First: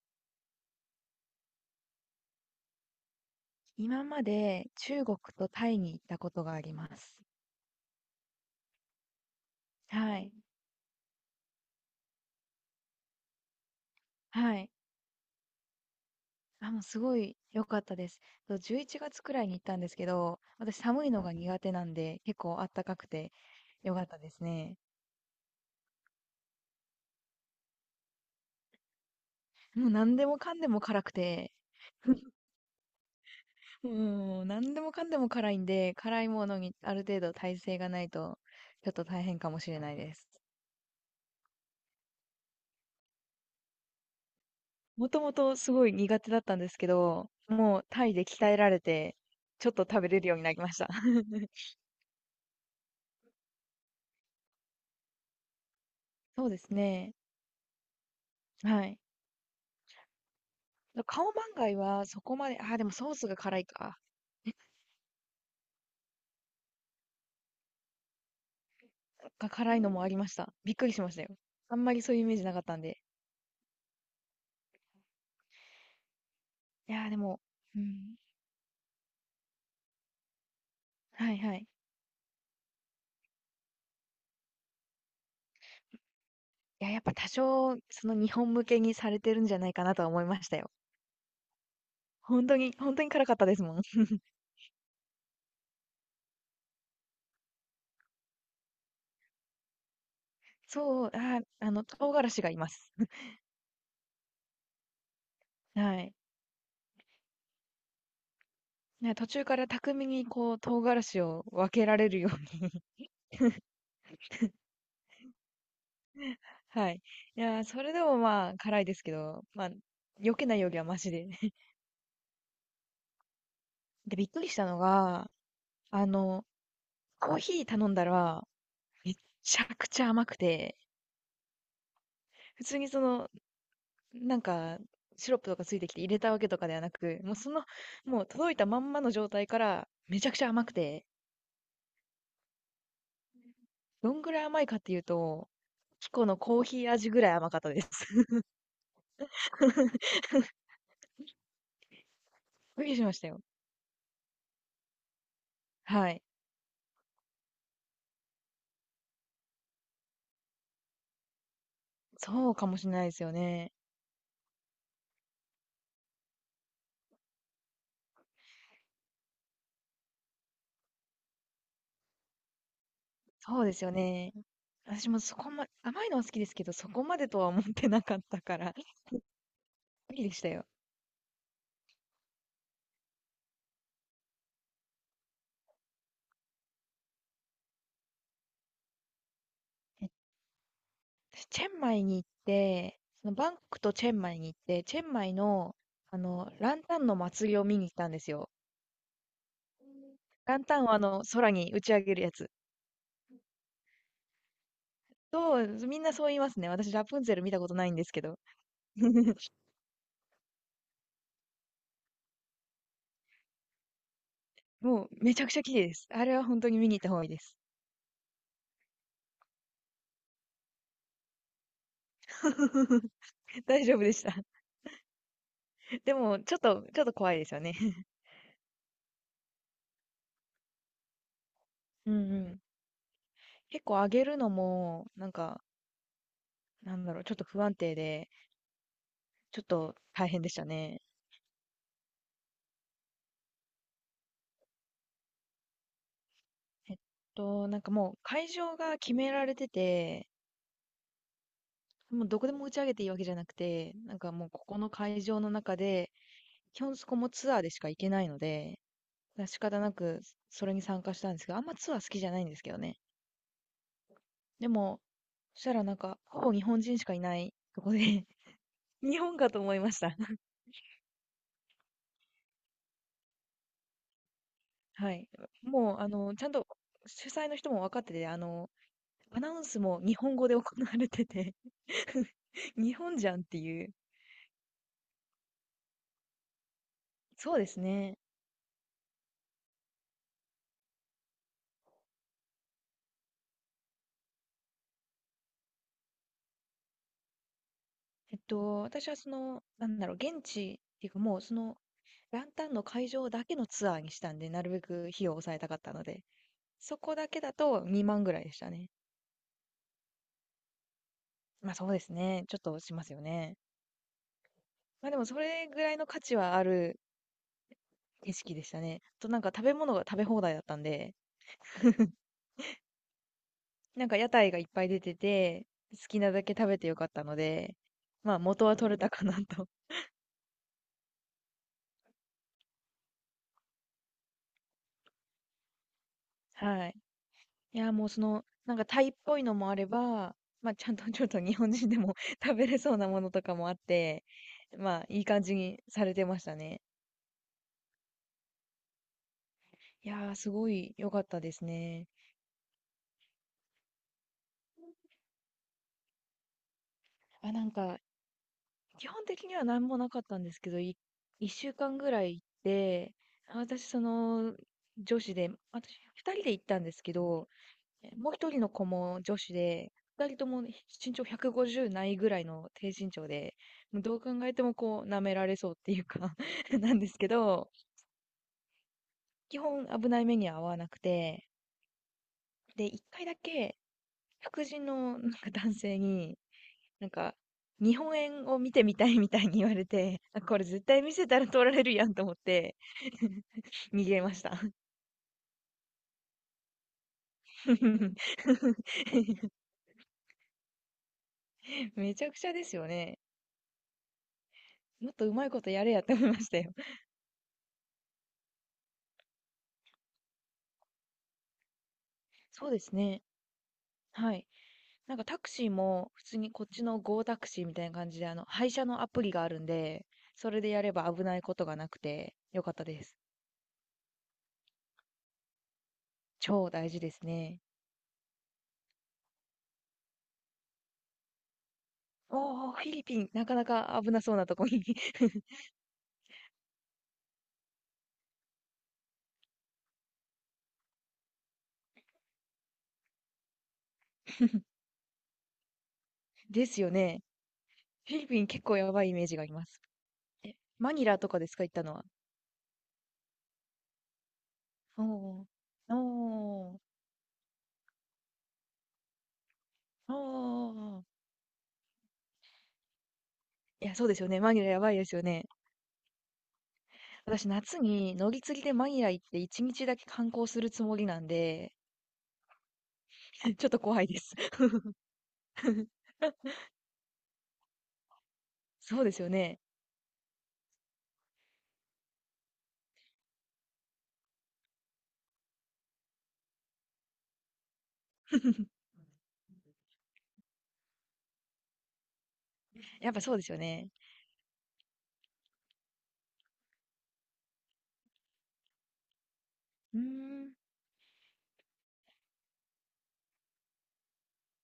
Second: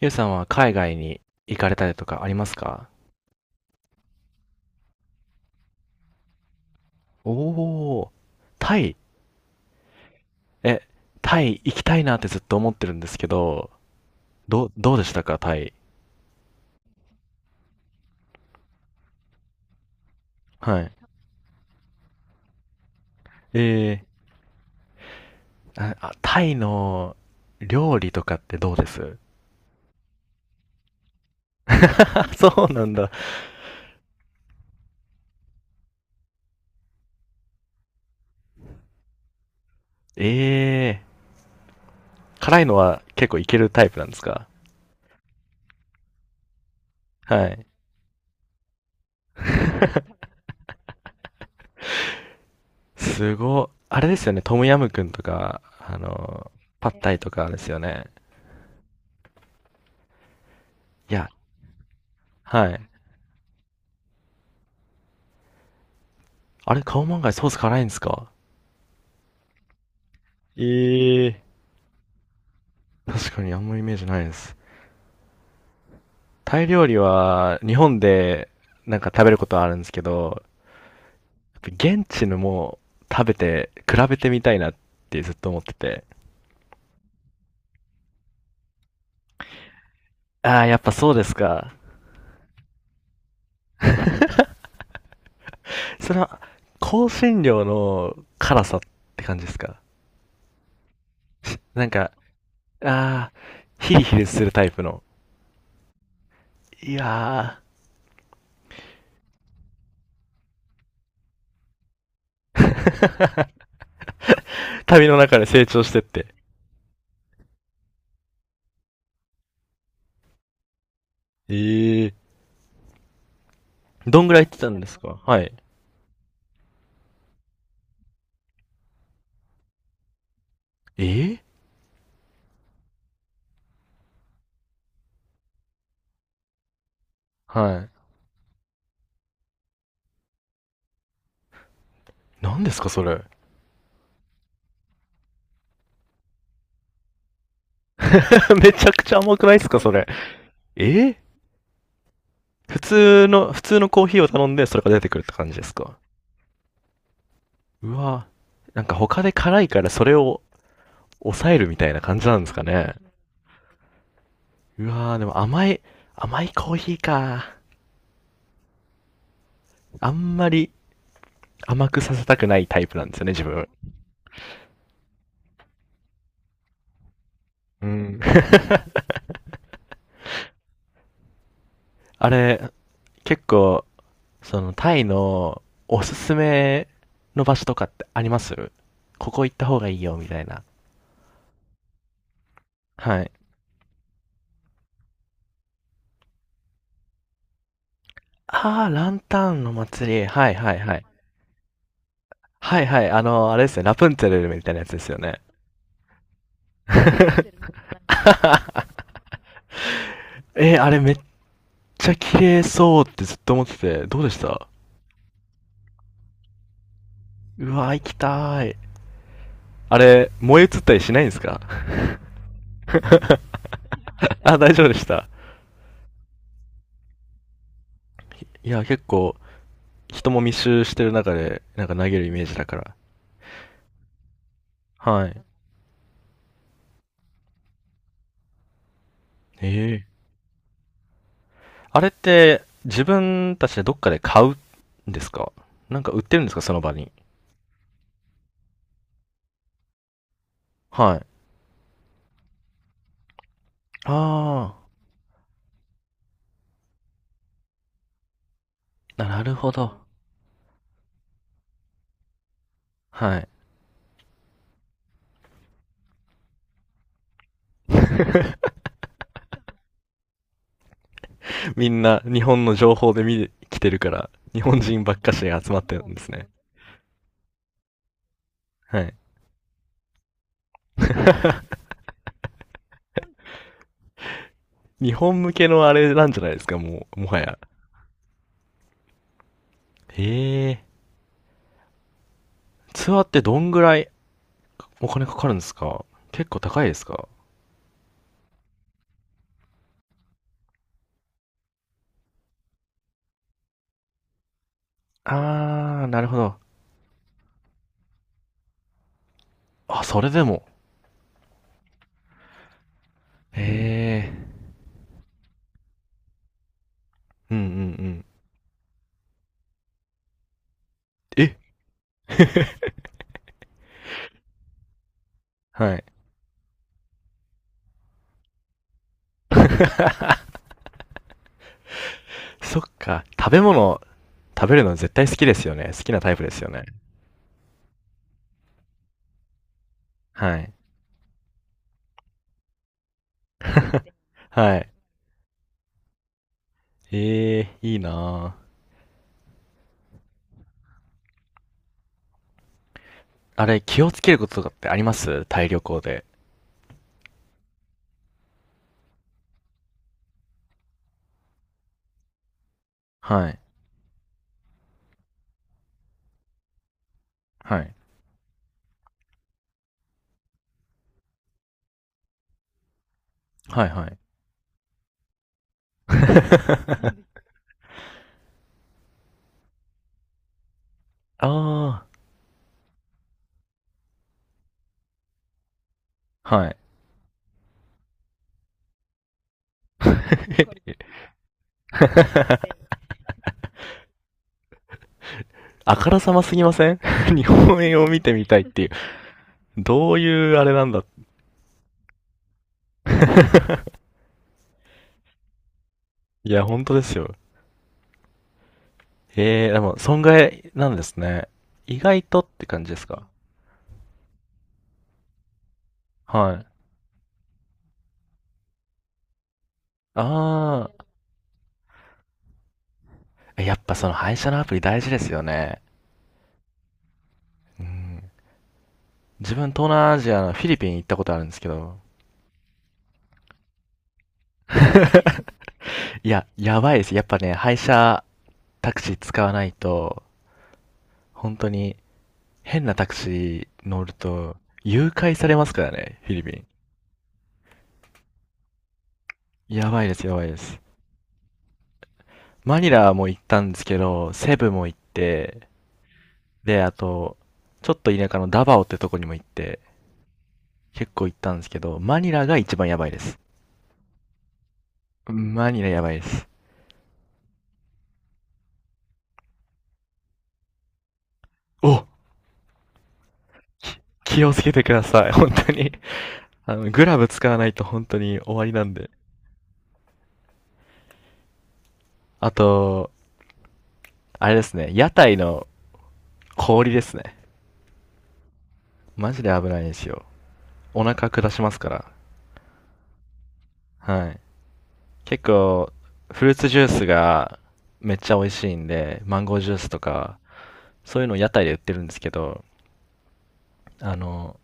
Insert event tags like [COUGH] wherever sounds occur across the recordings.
ゆうさんは海外に行かれたりとかありますか？今まで中国とタイに行ったことがあります。おおー、タイ。はい。え、タイ行きたいなってずっと思ってるんですけど、はどい。う、どうでしたか、タイ。あ、もうすごい良かったです。11月くらいに行ったんですけど、私はい。寒いのが苦手なんで、結構あったかくて良えかったですね。あタイの料理とかってどうです？もう何でもかんでも辛くて、あ、[LAUGHS] そうなんだ。もう何でもかんでも辛いんで、辛いものにある程度耐性がないと、ちょっと大変かもしれないです。えー、辛いのは結構いけるタイプなんですか？もともとすごい苦手だったんですけど、はい。もうタイで鍛えられて、ちょっと食べれるようになりました。[LAUGHS] あれですよね、トムヤムクンとか、そうですパッタね。イとかですよね。はい。いや、顔カオはそこまで、はあ、でい。もソースが辛いか。あれ、カオマンガイソース辛いんですか？が辛いのもありました。びっくりしましたよ。ええ。あんまりそういうイメージなかったんで。確かにあんまイメージないです。タイ料い理や、でも、は日う本ん。でなんか食べることはあるんですけど、はいはい。やっぱ現地のも食べて比べてみたいなってずっと思ってて。いや、やっぱ多少、その日本向けにされてるんじゃないかなとは思いましたああ、よ。やっぱそうですか。本当に、本当に辛かったですもん。[LAUGHS] それは香辛料の辛さって感じですか？そう、なんか、唐辛子がいます。[LAUGHS] ああ、ヒリヒリするタイプの。はい。いやね、途中から巧みにこう唐辛子を分けられるように。ー [LAUGHS] 旅の中で成長してって。[LAUGHS] はい。いやー、それでもまあ辛いですけど、まあ、避けないよりはマシで。ええー。で、どびんっぐらくい行りっしてたたのんですか？が、はい。あの、コーヒー頼んだら、めちゃくちゃ甘くて、ええ普通にその、なんか、シロップとかついてきて入れたわけとかではなく、ー。はい。もう届いたまんまの状態から、めちゃくちゃ甘くて、何ですかそれ。どんぐらい甘いかっていうと、キコのコーヒー味ぐらい甘かったです。[LAUGHS] [LAUGHS] めちゃくちゃ甘くないですか、それ。えー普びっくりしまし通たよ。の、普通のコーヒーを頼んで、それが出てくるって感じですか。はい。うわぁ、なんか他で辛いからそれを抑えるみたいな感じなんでそすうかかもしれね。ないですよね。うわぁ、でも甘いコーヒーか。あんまり甘くさせたくないタイプなんですよね、自そう分。ですよね。私もそこま、甘いのは好きですけど、そこまでとは思っうてなかん。ったか [LAUGHS] ら、びっくりでしたよ。あれ、結構、タイのおすすめの場所とかってあります？ここ行った方がいいよ、みたいな。私、チェンマイに行って、はそい。のバンコクとチェンマイに行って、チェンマイの、ランタンの祭りを見に行ったんですよ。ああ、ランタンの祭り。はいランはいタンをはい。空に打ち上げるやつ。はいはい、あれですね、ラプンツェルみたいなやつですよね。そう、みんなそう言いますね。私、ラプンツェル見たことないんですけど。[LAUGHS] あれめっちゃ綺麗そうってずっと思ってて、どうでした？もう、めちゃくちゃ綺麗です。あれは本当に見に行った方がいいです。うわ、行きたーい。あれ、燃え移ったりしないんですか？ [LAUGHS] 大丈夫でした。[LAUGHS] あ、大丈夫でした。でも、ちょっと、ちょっと怖いですよね。[LAUGHS] いや、結構、人も密集してる中で、なんか投うんげうるイメージん。だから。結構上げるのも、はい。ちょっと不安定で、ちょっえとえ。大変でしたね。あれって、自分たちでどっかで買うんですか？なんか売ってるんですかその場えっに？もう会場が決められてて、はい。もうどこでも打ち上げていいわけじゃなくて、もうここあの会場の中で、基本そこもツアーでしか行けないので、あ、なだからる仕ほ方など。くそれに参加したんですけど、あんまツアー好きじゃないんですけどね。はい。でも、そしたらなんか、ほぼ日本人しかいないとこで、[LAUGHS] [LAUGHS] 日本かと思いました。[LAUGHS] みんな日本の情報で見てきてるから、日本人はばっい。かしが集まってもう、るんですちね。ゃんと主催の人も分かってて、はい。アナウンスも日本語で行われてて、[LAUGHS] 日本じゃんっていう。日本向けのあれなんじゃないですか、もう、もはそや。うですね。へえ。ツアーってどんぐらいお金かかるんですか？結構高いですか？私はその、現地っていうか、もうその、ランタンの会場だけのツアーにしたんで、なるべく費用を抑えたかったあのー、なで、るほど。そこだけだと2万ぐらいでしたね。あ、それでも。まあそうですね。ちょっとしますよね。へえ。まあでもそれぐらいの価値はあるうんうんうん。景色でしたね。あとなんか食べ物が食べ放題だったんで、え、 [LAUGHS] なんか屋台がいっぱい出てて、は好い。きなだけ食べてよかったので、まあ元は取れたかなと。そっか。食べ物、食べるの絶対好きですよね。好きなタイプで [LAUGHS] すよね。はい。いや、もうその、なんかタイっぽいのもあれば、はまい。あ、ちゃんとちょっと日本人でも [LAUGHS] 食べれそうなものとかもあって、はい。まあ、いい感じにされてましたね。ええ、いいなぁ。いやー、すごい良かったですね。あれ、気をつけることとかってあります？タイ旅行で。あ、なんか、基本的には何もなかったんですけど、1週間ぐらい行って、はい。私、その、女子で、私、2人で行ったんですけど、はい。もう一人の子も女子で、二人ともね身長150ないぐらいの低身長で、はいもうはどい。う考えてもこう、舐められそうっていう [LAUGHS] か [LAUGHS] なんですけど、基本危ない目には遭わなくて、あで、一回だけ、白人のなんか男性に、あ、はい。なんか、日本円を見てみたいみたいに言われて、あこれ絶対見 [LAUGHS] せたら取られるやんと思って、[LAUGHS] 逃げました。あからさますぎません？ [LAUGHS] 日本円を見てみたいっていう。[LAUGHS] どういうあれなんだ。めちゃくちゃですよね。[LAUGHS] もっとうまいことやれやって思いましいたや、よ。本当ですよ。ええ、でも、損害なんですね。意外とってそうで感じすですね。か？はい。なんかタクシーも普通にはこっい。ちの Go タクシーみたいな感じで、配車のアプリがあるんで、それでやあれば危ないことがなくてよかったです。あ、やっぱその配車のアプリ大事ですよね。超大事ですね。うん。自分東南アジアのフィリピン行ったことあるんですけど、おー、フィリピン、なかなか危なそうなとこに [LAUGHS] いや、やばいです。やっぱね、配車タクシー使わないと、本当に変なタクシー乗ると、誘拐されますからね、フィリピン。ですよね。フィリピン結構やばいイメージがあります。やばいです、やばいです。マニラとかですか、行ったのは。マニラも行ったんですけど、セブも行っおー、て、おー、で、あと、ちょっと田舎のダバオってとこにも行って、おー。結構行ったんですけど、マニラが一番やばいです。いや、そうですよね。マニラやばいですよね。マニラやばいです。私、夏に乗り継ぎでマニラ行って一日だけ観光するつもりなんで、お、 [LAUGHS] ちょっと怖いです。き気をつけてください、本当に。[LAUGHS] グラブ使わないと本当に終わりなんそうで。ですよね。あと、あれですね、屋台の氷ですね。[LAUGHS] マジで危ないですよ。お腹下しますから。やっぱそうですよね。はい。結構、フルーツジュースがめっちゃ美味しいんで、マンゴージュースうとーか、ん。そういうのを屋台で売ってるんですけど、あの、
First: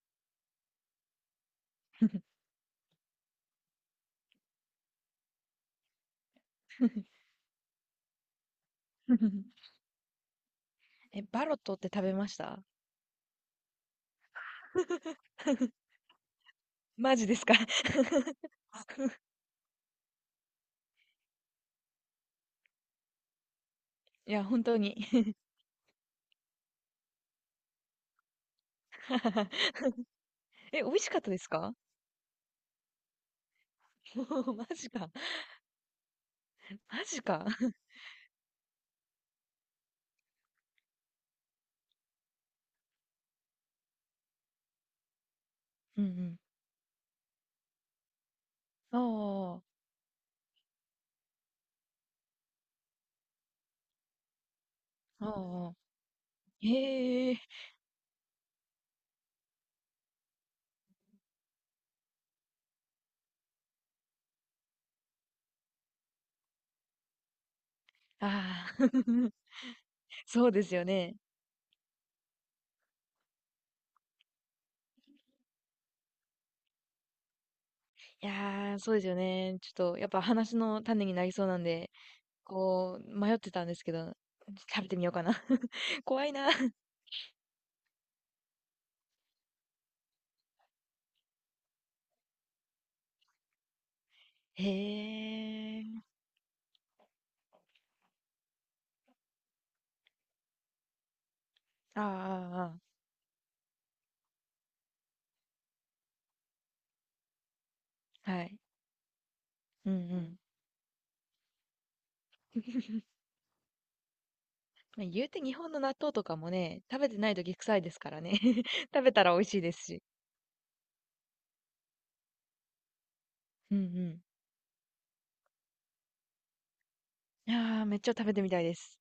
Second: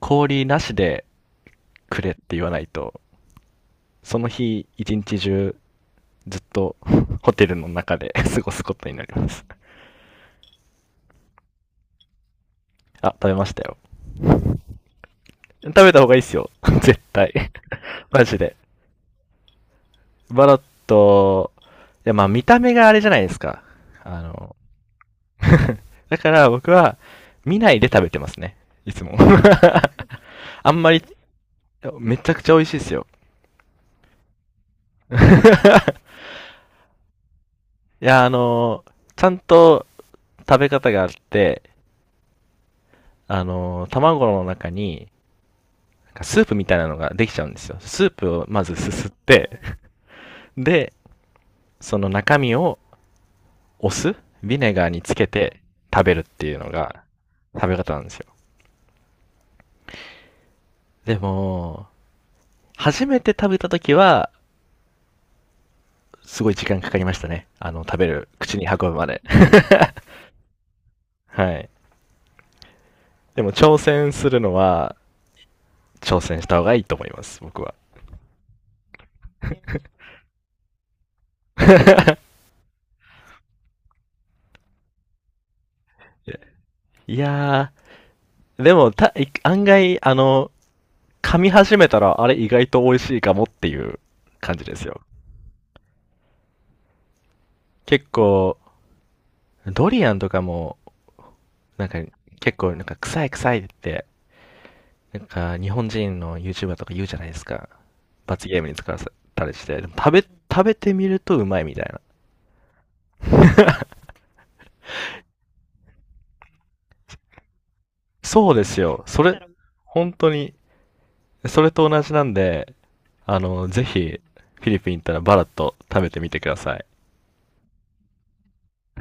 氷なしでくれって言わないと、その日一日中ずっと [LAUGHS] ホテルの中で [LAUGHS] 過ごすことになります。[LAUGHS] え、バロットって食べました？ あ、食べましたよ。[LAUGHS] 食べた方がいいっすよ [LAUGHS]。絶マジです対 か？ [LAUGHS]。マジで。[LAUGHS] バロット、いやまあ見た目があれじゃないですか。あいや、の 本当に。 [LAUGHS]、だから僕は見ないで食べてますね。いつも。[LAUGHS] [LAUGHS] あんえ、美まり。味いしかったですか？ やめちゃくちゃ美味しいですよ。[LAUGHS] マジか。マジか。[LAUGHS] いや、ちゃんと食べ方があって、卵の中に、うなんかんスープみたいなのができちゃうんですよ。スープをまずすうすっん。て、おで、その中身をお酢、ビネガーにつー、けてお食べるっていうー、のがへえ、食べ方なんですよ。でも、初めて食べた時は、すごい時間かかりましたね。食べる、口にああ運ー、ぶまで。[LAUGHS] [LAUGHS] そうですよね。はい。でも挑戦するのは、挑戦した方がいいと思います、僕は。いやー、そうですよね。ちょっと、やっぱ話の種になりそうなんで、こう、迷ってたんですけど、食べてみようかな。[LAUGHS] 怖いな。[LAUGHS] いやー、でも、案外、噛み始めたら、あれ意外と美味しいかもっていう感じへですよ。え。結構、ドリアンとかも、なんか、ああ結あ構、あなんあか、臭い臭いって、なんか、日本人の YouTuber とか言うじゃないですか。あ。は罰い。ゲームに使わせたりして。でうもんう食べ、ん。食べてみるとうまいみたいな。[LAUGHS] ま、言うて日本の納豆とかもね、食べてない時臭いですからね。そうです [LAUGHS] よ。食べそたられ、美味しいですし。本当に、それと同じなんで、あの、うんうぜひ、ん。フィリピン行ったらバラッと食べてみてください。いや、めっちゃ食べてみたいです。